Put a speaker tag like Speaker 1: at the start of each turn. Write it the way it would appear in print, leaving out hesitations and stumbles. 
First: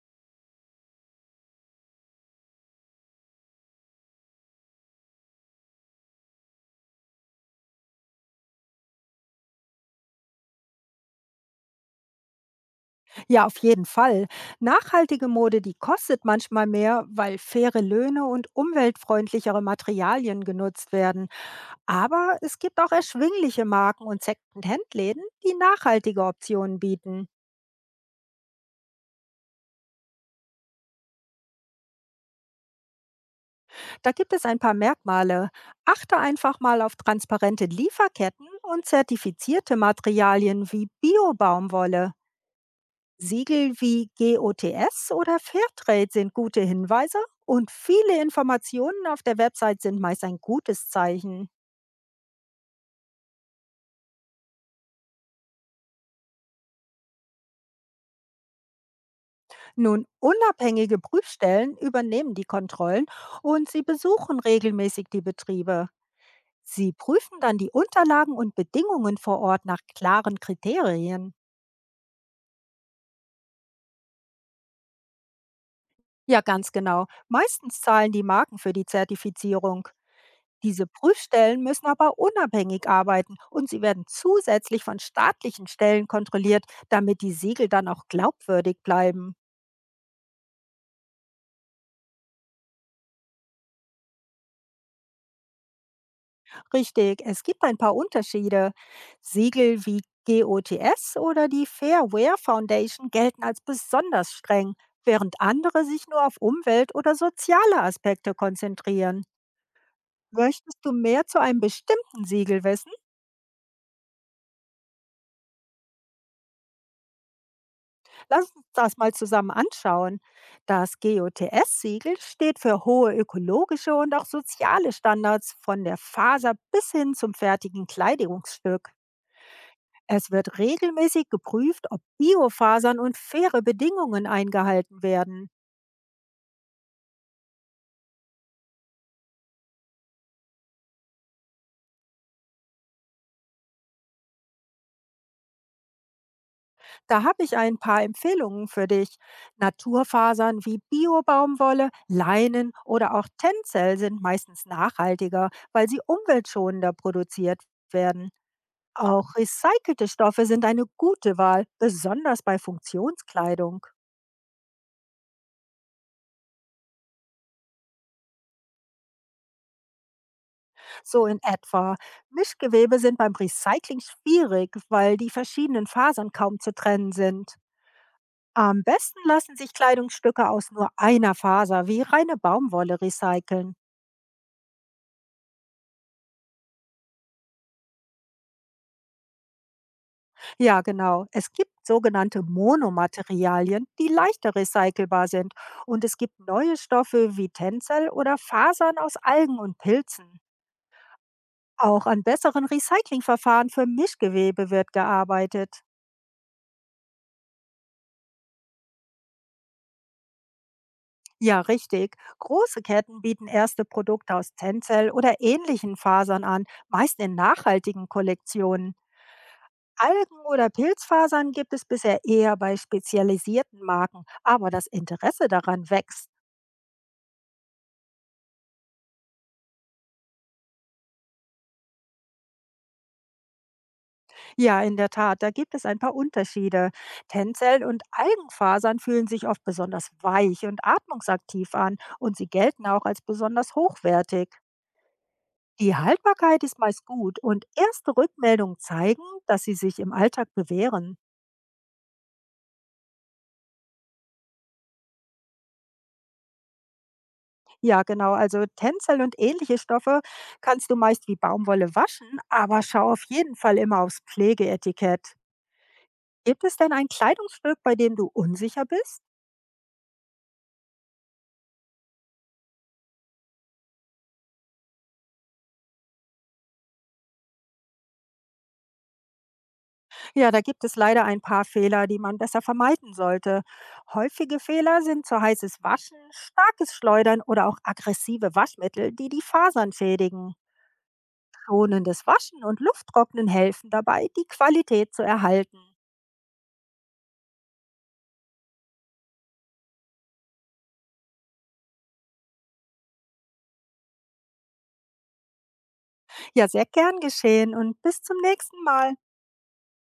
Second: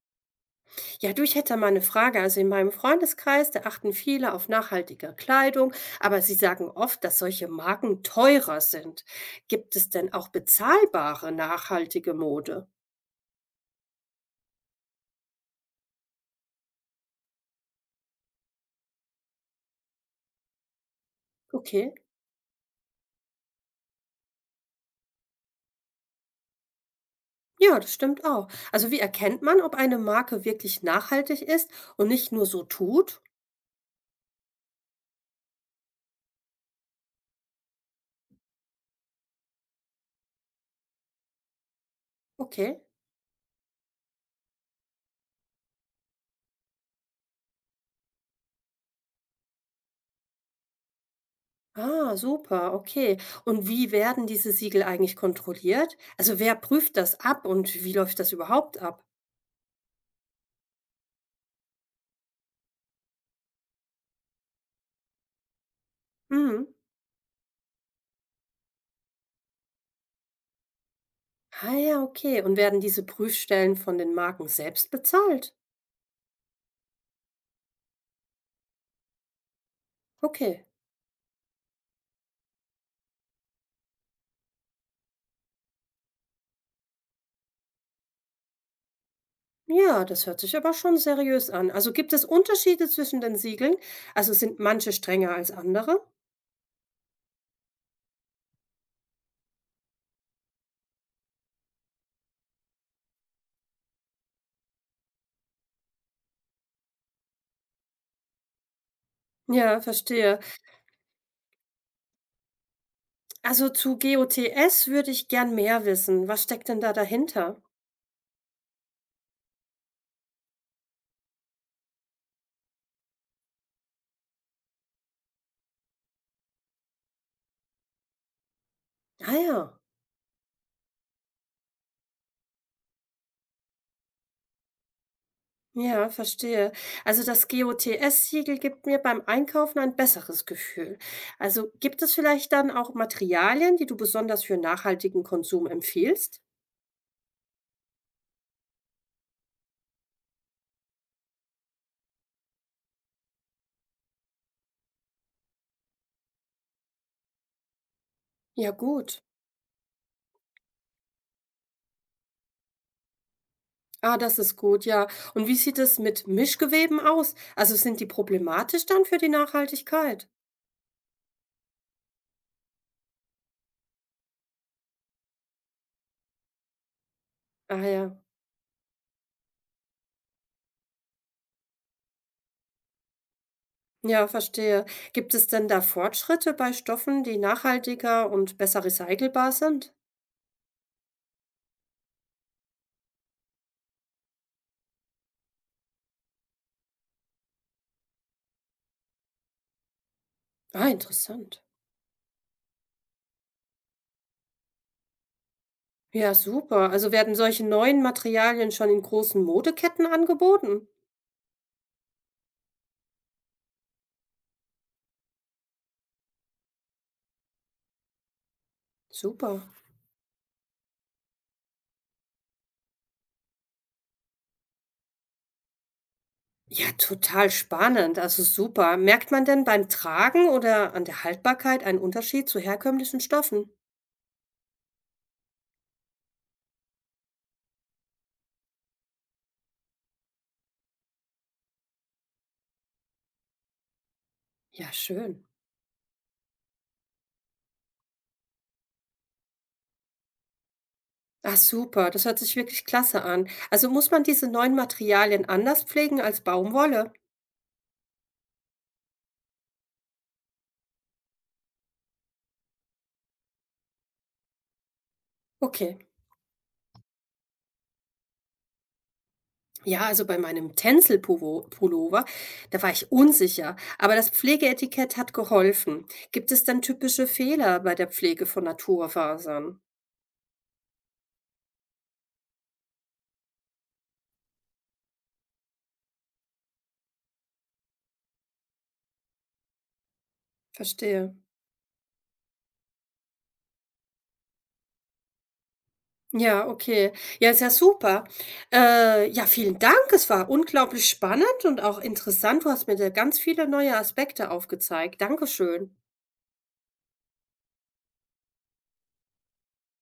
Speaker 1: Ja, du, ich hätte da mal eine Frage. Also in meinem Freundeskreis, da achten viele auf nachhaltige Kleidung, aber sie sagen oft, dass solche Marken teurer sind. Gibt es denn auch bezahlbare nachhaltige Mode?
Speaker 2: Ja, auf jeden Fall. Nachhaltige Mode, die kostet manchmal mehr, weil faire Löhne und umweltfreundlichere Materialien genutzt werden.
Speaker 1: Okay.
Speaker 2: Aber es gibt auch erschwingliche Marken und Second-Hand-Läden, die nachhaltige Optionen bieten.
Speaker 1: Ja, das stimmt auch. Also wie erkennt man, ob eine Marke wirklich nachhaltig ist und nicht nur so tut?
Speaker 2: Da gibt es ein paar Merkmale. Achte einfach mal auf transparente Lieferketten und zertifizierte Materialien wie Bio-Baumwolle.
Speaker 1: Okay.
Speaker 2: Siegel wie GOTS oder Fairtrade sind gute Hinweise und viele Informationen auf der Website sind meist ein gutes Zeichen.
Speaker 1: Ah, super, okay. Und wie werden diese Siegel eigentlich kontrolliert? Also wer prüft das ab und wie läuft das überhaupt ab?
Speaker 2: Nun, unabhängige Prüfstellen übernehmen die Kontrollen und sie besuchen regelmäßig die Betriebe.
Speaker 1: Mhm.
Speaker 2: Sie prüfen dann die Unterlagen und Bedingungen vor Ort nach klaren Kriterien.
Speaker 1: Ah ja, okay. Und werden diese Prüfstellen von den Marken selbst bezahlt?
Speaker 2: Ja, ganz genau. Meistens zahlen die Marken für die Zertifizierung.
Speaker 1: Okay.
Speaker 2: Diese Prüfstellen müssen aber unabhängig arbeiten und sie werden zusätzlich von staatlichen Stellen kontrolliert, damit die Siegel dann auch glaubwürdig bleiben.
Speaker 1: Ja, das hört sich aber schon seriös an. Also gibt es Unterschiede zwischen den Siegeln? Also sind manche strenger als andere?
Speaker 2: Richtig, es gibt ein paar Unterschiede. Siegel wie GOTS oder die Fairware Foundation gelten als besonders streng, während andere sich nur auf Umwelt- oder soziale Aspekte konzentrieren.
Speaker 1: Ja, verstehe.
Speaker 2: Möchtest du mehr zu einem bestimmten Siegel wissen?
Speaker 1: Also zu GOTS würde ich gern mehr wissen. Was steckt denn da dahinter?
Speaker 2: Lass uns das mal zusammen anschauen. Das GOTS-Siegel steht für hohe ökologische und auch soziale Standards von der Faser bis hin zum fertigen Kleidungsstück.
Speaker 1: Ah ja.
Speaker 2: Es wird regelmäßig geprüft, ob Biofasern und faire Bedingungen eingehalten werden.
Speaker 1: Ja, verstehe. Also das GOTS-Siegel gibt mir beim Einkaufen ein besseres Gefühl. Also gibt es vielleicht dann auch Materialien, die du besonders für nachhaltigen Konsum empfiehlst?
Speaker 2: Da habe ich ein paar Empfehlungen für dich. Naturfasern wie Biobaumwolle, Leinen oder auch Tencel sind meistens nachhaltiger, weil sie umweltschonender produziert werden.
Speaker 1: Ja, gut.
Speaker 2: Auch recycelte Stoffe sind eine gute Wahl, besonders bei Funktionskleidung.
Speaker 1: Ah, das ist gut, ja. Und wie sieht es mit Mischgeweben aus? Also sind die problematisch dann für die Nachhaltigkeit?
Speaker 2: So in etwa. Mischgewebe sind beim Recycling schwierig, weil die verschiedenen Fasern kaum zu trennen sind.
Speaker 1: Ah ja,
Speaker 2: Am besten lassen sich Kleidungsstücke aus nur einer Faser, wie reine Baumwolle, recyceln.
Speaker 1: ja, verstehe. Gibt es denn da Fortschritte bei Stoffen, die nachhaltiger und besser recycelbar sind?
Speaker 2: Ja, genau. Es gibt sogenannte Monomaterialien, die leichter recycelbar sind. Und es gibt neue Stoffe wie Tencel oder Fasern aus Algen und Pilzen.
Speaker 1: Ah, interessant.
Speaker 2: Auch an besseren Recyclingverfahren für Mischgewebe wird gearbeitet.
Speaker 1: Ja, super. Also werden solche neuen Materialien schon in großen Modeketten angeboten?
Speaker 2: Ja, richtig. Große Ketten bieten erste Produkte aus Tencel oder ähnlichen Fasern an, meist in nachhaltigen Kollektionen.
Speaker 1: Super.
Speaker 2: Algen- oder Pilzfasern gibt es bisher eher bei spezialisierten Marken, aber das Interesse daran wächst.
Speaker 1: Ja, total spannend. Also super. Merkt man denn beim Tragen oder an der Haltbarkeit einen Unterschied zu herkömmlichen Stoffen?
Speaker 2: Ja, in der Tat, da gibt es ein paar Unterschiede. Tencel und Algenfasern fühlen sich oft besonders weich und atmungsaktiv an und sie gelten auch als besonders hochwertig.
Speaker 1: Ja, schön.
Speaker 2: Die Haltbarkeit ist meist gut und erste Rückmeldungen zeigen, dass sie sich im Alltag bewähren.
Speaker 1: Ah, super, das hört sich wirklich klasse an. Also muss man diese neuen Materialien anders pflegen als Baumwolle?
Speaker 2: Ja, genau, also Tencel und ähnliche Stoffe kannst du meist wie Baumwolle waschen, aber schau auf jeden Fall immer aufs Pflegeetikett.
Speaker 1: Okay.
Speaker 2: Gibt es denn ein Kleidungsstück, bei dem du unsicher bist?
Speaker 1: Ja, also bei meinem Tencel-Pullover, da war ich unsicher, aber das Pflegeetikett hat geholfen. Gibt es dann typische Fehler bei der Pflege von Naturfasern?
Speaker 2: Ja, da gibt es leider ein paar Fehler, die man besser vermeiden sollte. Häufige Fehler sind zu heißes Waschen, starkes Schleudern oder auch aggressive Waschmittel, die die Fasern schädigen.
Speaker 1: Verstehe.
Speaker 2: Schonendes Waschen und Lufttrocknen helfen dabei, die Qualität zu erhalten.
Speaker 1: Ja, okay. Ja, ist ja super. Ja, vielen Dank. Es war unglaublich spannend und auch interessant. Du hast mir da ganz viele neue Aspekte aufgezeigt. Dankeschön.
Speaker 2: Ja, sehr gern geschehen und bis zum nächsten Mal.